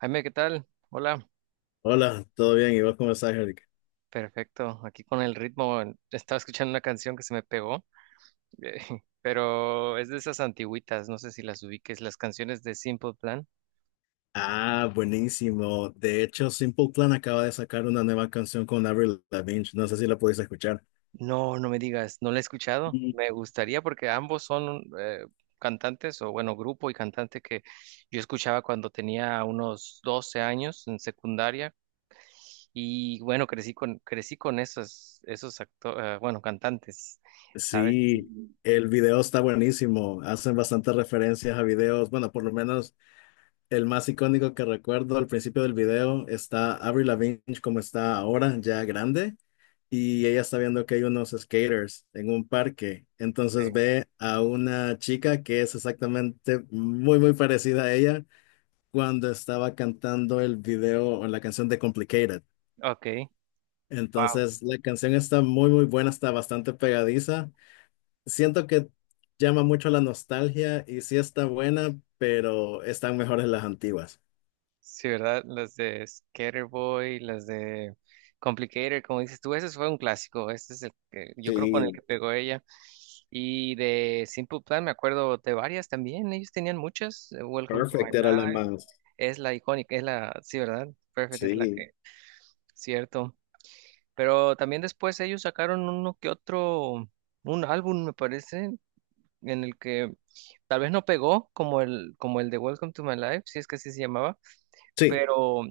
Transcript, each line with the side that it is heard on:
right: Jaime, ¿qué tal? Hola,
left: Hola, ¿todo bien? ¿Y vos cómo estás, Eric?
right: perfecto. Aquí con el ritmo, estaba escuchando una canción que se me pegó, eh, pero es de esas antigüitas, no sé si las ubiques, las canciones de Simple Plan.
left: Ah, buenísimo. De hecho, Simple Plan acaba de sacar una nueva canción con Avril Lavigne. No sé si la pudiste escuchar.
right: No, no me digas, no la he escuchado.
left: Mm.
right: Me gustaría porque ambos son cantantes, o bueno, grupo y cantante que yo escuchaba cuando tenía unos 12 años en secundaria y bueno, crecí con esos bueno, cantantes, ¿sabes?
left: Sí, el video está buenísimo. Hacen bastantes referencias a videos. Bueno, por lo menos el más icónico que recuerdo al principio del video está Avril Lavigne como está ahora, ya grande. Y ella está viendo que hay unos skaters en un parque. Entonces
right: Sí.
left: ve a una chica que es exactamente muy, muy parecida a ella cuando estaba cantando el video o la canción de Complicated.
right: Ok.
left: Entonces, la canción está muy, muy buena, está bastante pegadiza. Siento que llama mucho la nostalgia y sí está buena, pero están mejores las antiguas.
right: Sí, ¿verdad? Las de Skaterboy, las de Complicated, como dices tú, ese fue un clásico, ese es el que yo creo con el
left: Sí,
right: que pegó ella. Y de Simple Plan me acuerdo de varias también, ellos tenían muchas, Welcome to My
left: Perfect era la
right: Life,
left: más.
right: es la icónica, sí, ¿verdad? Perfect
left: Sí,
right: cierto. Pero también después ellos sacaron uno que otro, un álbum me parece, en el que tal vez no pegó como como el de Welcome to My Life, si es que así se llamaba,
left: Sí,
right: pero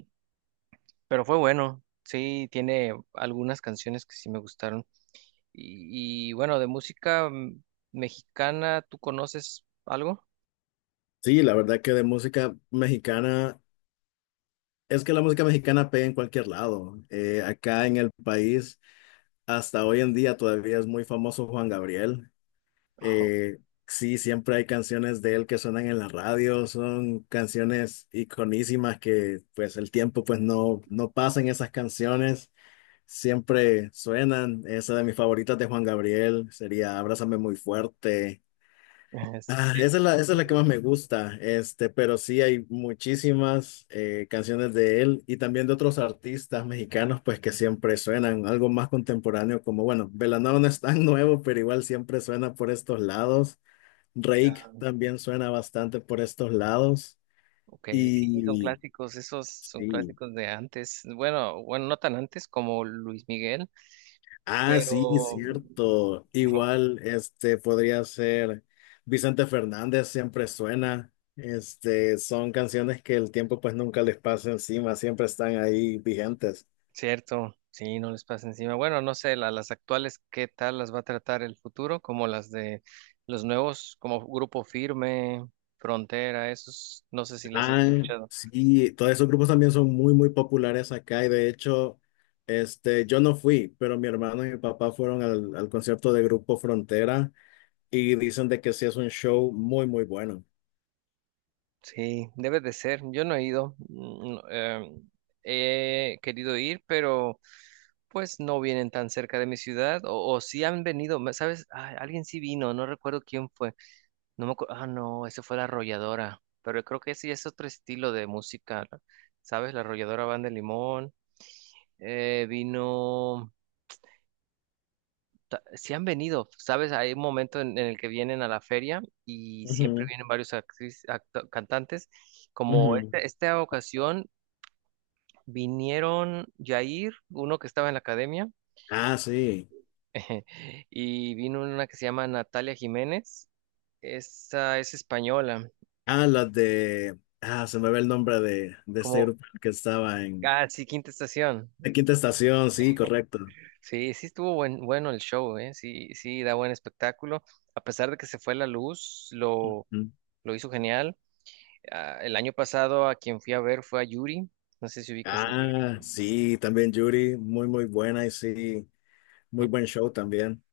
right: Pero fue bueno, sí, tiene algunas canciones que sí me gustaron. Bueno, de música mexicana, ¿tú conoces algo?
left: sí, la verdad que de música mexicana, es que la música mexicana pega en cualquier lado. Acá en el país, hasta hoy en día todavía es muy famoso Juan Gabriel.
right: Oh.
left: Eh, sí, siempre hay canciones de él que suenan en la radio, son canciones iconísimas que pues el tiempo pues no pasa en esas canciones, siempre suenan. Esa de mis favoritas de Juan Gabriel sería Abrázame muy fuerte. Ah,
right: Este,
left: esa es la que más me gusta, este, pero sí hay muchísimas canciones de él y también de otros artistas mexicanos pues que siempre suenan, algo más contemporáneo como bueno, Belanova no es tan nuevo, pero igual siempre suena por estos lados.
right: ya,
left: Rake también suena bastante por estos lados.
right: ok, sí, son
left: Y
right: clásicos, esos son
left: sí.
right: clásicos de antes. Bueno, bueno, no tan antes como Luis Miguel,
left: Ah, sí,
right: pero.
left: cierto. Igual, este podría ser Vicente Fernández, siempre suena. Este, son canciones que el tiempo pues nunca les pasa encima, siempre están ahí vigentes.
right: Cierto, sí, no les pasa encima. Bueno, no sé, las actuales, ¿qué tal las va a tratar el futuro? Como las de los nuevos, como Grupo Firme, Frontera, esos, no sé si las has
left: Ah,
right: escuchado.
left: sí, todos esos grupos también son muy, muy populares acá y de hecho, este, yo no fui, pero mi hermano y mi papá fueron al concierto de Grupo Frontera y dicen de que sí es un show muy, muy bueno.
right: Sí, debe de ser. Yo no he ido, no, he querido ir, pero pues no vienen tan cerca de mi ciudad, o sí han venido, ¿sabes? Ah, alguien sí vino, no recuerdo quién fue. No me acuerdo. Ah, no, ese fue La Arrolladora. Pero yo creo que sí es otro estilo de música, ¿no? ¿Sabes? La Arrolladora Banda de Limón, vino. Sí han venido, ¿sabes? Hay un momento en el que vienen a la feria y siempre
left: Ujú,
right: vienen varios cantantes. Como
left: ujú.
right: esta ocasión vinieron Jair, uno que estaba en la academia,
left: Ah, sí.
right: y vino una que se llama Natalia Jiménez. Esa es española.
left: Ah, las de... Ah, se me ve el nombre de este
right: Como.
left: grupo que estaba en...
right: Ah, sí, Quinta Estación.
left: La Quinta Estación, sí, correcto.
right: Sí, sí estuvo bueno el show, ¿eh? Sí, sí, da buen espectáculo. A pesar de que se fue la luz,
left: Ujú.
right: lo hizo genial. Ah, el año pasado a quien fui a ver fue a Yuri. No sé si ubicas a Yuri.
left: Ah, sí, también Yuri, muy, muy buena y sí, muy buen show también.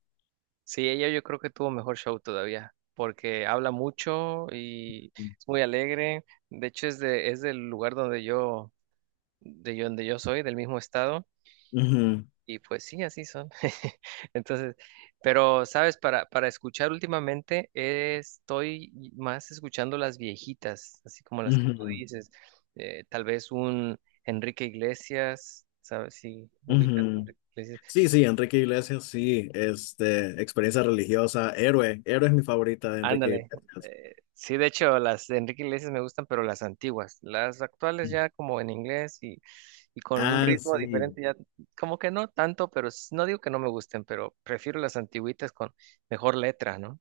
right: Sí, ella yo creo que tuvo mejor show todavía, porque habla mucho y es muy alegre. De hecho, es del lugar de donde yo soy, del mismo estado.
left: Ujú,
right: Y pues sí, así son. Entonces, pero sabes, para escuchar últimamente estoy más escuchando las viejitas, así como las que tú
left: ujú,
right: dices. Tal vez un Enrique Iglesias, ¿sabes? Si ubicas a
left: ujú.
right: Enrique Iglesias.
left: Sí, sí, Enrique Iglesias, sí, este, experiencia religiosa, héroe, héroe es mi favorita de Enrique
right: Ándale.
left: Iglesias.
right: Sí, de hecho, las de Enrique Iglesias me gustan, pero las antiguas. Las actuales ya como en inglés y con un
left: Ah,
right: ritmo
left: sí.
right: diferente ya, como que no tanto, pero no digo que no me gusten, pero prefiero las antiguitas con mejor letra, ¿no?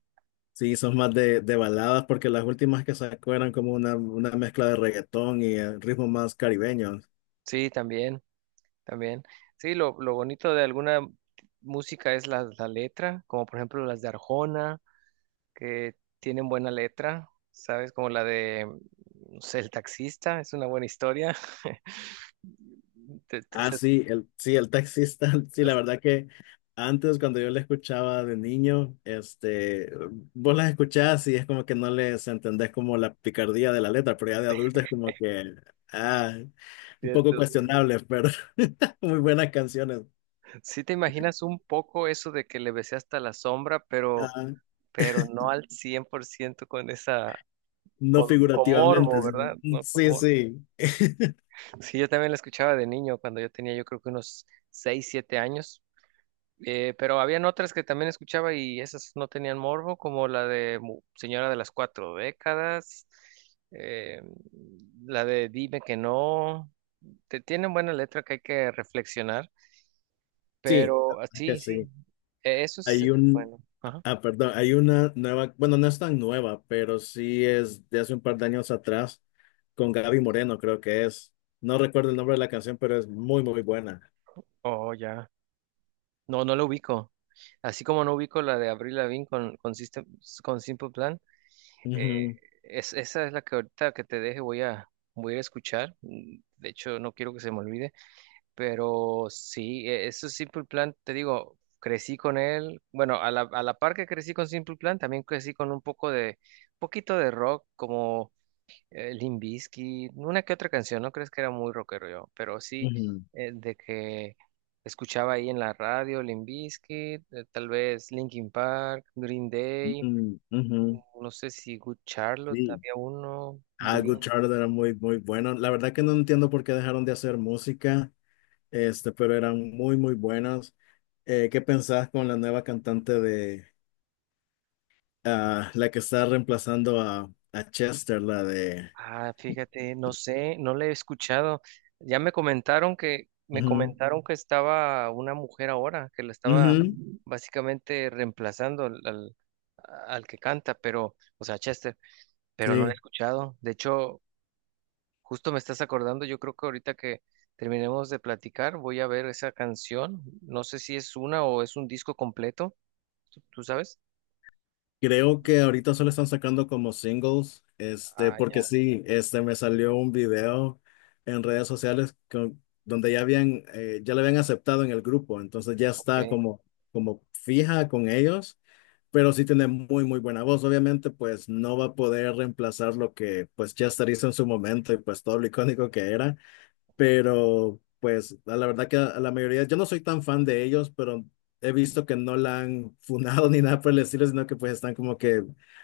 left: Sí, son más de baladas porque las últimas que sacó eran como una mezcla de reggaetón y ritmos más caribeños.
right: Sí, también, también. Sí, lo bonito de alguna música es la letra, como por ejemplo las de Arjona, que tienen buena letra, ¿sabes? Como la de, no sé, El taxista, es una buena historia. Te- te-
left: Ah,
right: se-
left: sí, el taxista, sí, la
right: Es
left: verdad que antes cuando yo le escuchaba de niño, este, vos las escuchás y es como que no les entendés como la picardía de la letra, pero ya de adulto es como que, ah, un poco
right: cierto.
left: cuestionable, pero muy buenas canciones.
right: Sí te imaginas un poco eso de que le besé hasta la sombra,
left: Ah,
right: pero no al 100% con esa,
left: no
right: con
left: figurativamente,
right: morbo, ¿verdad?
left: sí,
right: No con
left: sí,
right: morbo.
left: sí,
right: Sí, yo también la escuchaba de niño, cuando yo tenía yo creo que unos 6 7 años. Pero habían otras que también escuchaba y esas no tenían morbo, como la de Señora de las Cuatro Décadas, eh, la de Dime que no. Tienen buena letra que hay que reflexionar,
left: sí, la
right: pero ah,
left: verdad que
right: sí, sí,
left: sí. Hay
right: eso es
left: un,
right: bueno. Ajá.
left: Perdón, hay una nueva, bueno, no es tan nueva, pero sí es de hace un par de años atrás, con Gaby Moreno, creo que es. No recuerdo el nombre de la canción, pero es muy, muy buena.
right: Oh, ya. No, no lo ubico. Así como no ubico la de Avril Lavigne con Simple Plan, eh,
left: Ujú,
right: esa es la que ahorita que te deje voy a ir a escuchar. Mm. De hecho, no quiero que se me olvide. Pero sí, eso es Simple Plan, te digo, crecí con él. Bueno, a la par que crecí con Simple Plan, también crecí con un poquito de rock, como Limp Bizkit, una que otra canción, no crees que era muy rockero yo, pero sí,
left: ujú,
right: de que escuchaba ahí en la radio Limp Bizkit, tal vez Linkin Park, Green Day,
left: ujú, ujú,
right: no sé si Good Charlotte,
left: sí.
right: había uno,
left: Ah, Good
right: Blink.
left: Charlotte era muy, muy bueno. La verdad que no entiendo por qué dejaron de hacer música, este, pero eran muy, muy buenas. ¿Qué pensás con la nueva cantante de la que está reemplazando a Chester, la de...
right: Ah, fíjate, no sé, no le he escuchado. Ya me
left: ujú,
right: comentaron que estaba una mujer ahora, que la estaba,
left: ujú,
right: ujú, básicamente reemplazando al que canta, pero, o sea, Chester, pero no le he
left: sí.
right: escuchado. De hecho, justo me estás acordando, yo creo que ahorita que terminemos de platicar, voy a ver esa canción. No sé si es una o es un disco completo, ¿ tú sabes?
left: Creo que ahorita solo están sacando como singles, este,
right: Ah,
left: porque
right: ya,
left: sí, este, me salió un video en redes sociales con- donde ya habían, ya le habían aceptado en el grupo, entonces ya está
right: ok.
left: como, como fija con ellos, pero sí tiene muy, muy buena voz, obviamente, pues no va a poder reemplazar lo que, pues Chester hizo en su momento y pues todo lo icónico que era, pero pues a la verdad que a la mayoría, yo no soy tan fan de ellos, pero he visto que no la han funado ni nada por el estilo, sino que pues están como que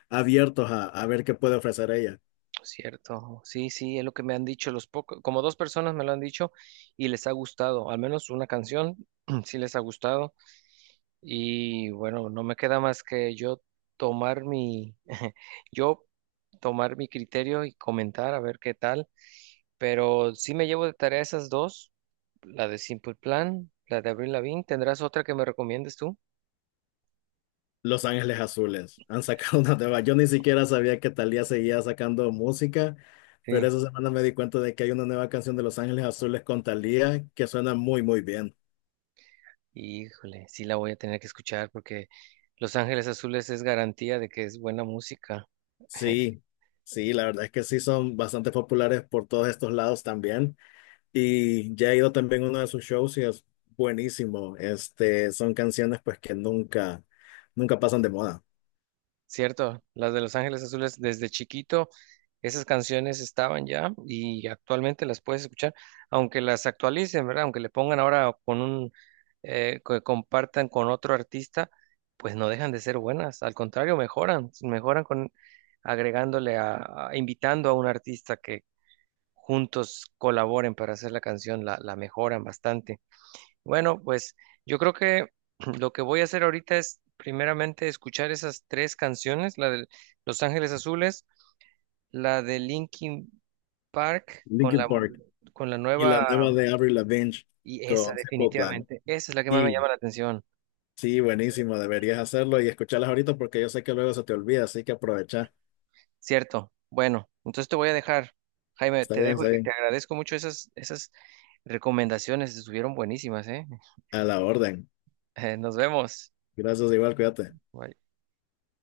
left: abiertos a ver qué puede ofrecer ella.
right: Pues cierto, sí, sí, es lo que me han dicho los pocos, como dos personas me lo han dicho y les ha gustado, al menos una canción sí les ha gustado y bueno, no me queda más que yo tomar mi, yo tomar mi criterio y comentar a ver qué tal, pero sí me llevo de tarea esas dos, la de Simple Plan, la de Avril Lavigne, ¿tendrás otra que me recomiendes tú?
left: Los Ángeles Azules han sacado una nueva. Yo ni siquiera sabía que Thalía seguía sacando música, pero
right: Sí.
left: esa semana me di cuenta de que hay una nueva canción de Los Ángeles Azules con Thalía que suena muy, muy bien.
right: Híjole, sí la voy a tener que escuchar porque Los Ángeles Azules es garantía de que es buena música.
left: Sí, sí, la verdad es que sí son bastante populares por todos estos lados también. Y ya he ido también a uno de sus shows y es buenísimo. Este, son canciones pues que nunca, nunca pasan de moda.
right: Cierto, las de Los Ángeles Azules desde chiquito, esas canciones estaban ya y actualmente las puedes escuchar, aunque las actualicen, ¿verdad? Aunque le pongan ahora con un, que compartan con otro artista, pues no dejan de ser buenas, al contrario, mejoran, mejoran con agregándole invitando a un artista que juntos colaboren para hacer la canción, la mejoran bastante. Bueno, pues yo creo que lo que voy a hacer ahorita es primeramente escuchar esas tres canciones, la de Los Ángeles Azules, la de Linkin Park con
left: Linkin
right: la
left: Park y la
right: nueva
left: nueva de Avril Lavigne
right: y esa
left: con Simple Plan.
right: definitivamente, esa es la que más me
left: Y
right: llama la atención,
left: sí, buenísimo. Deberías hacerlo y escucharlas ahorita porque yo sé que luego se te olvida, así que aprovecha.
right: ¿cierto? Bueno, entonces te voy a dejar, Jaime,
left: Está
right: te
left: bien,
right: dejo y
left: está
right: que te
left: bien.
right: agradezco mucho esas recomendaciones, estuvieron buenísimas, ¿eh?
left: A la orden.
right: Nos vemos.
left: Gracias igual, cuídate.
right: Bye.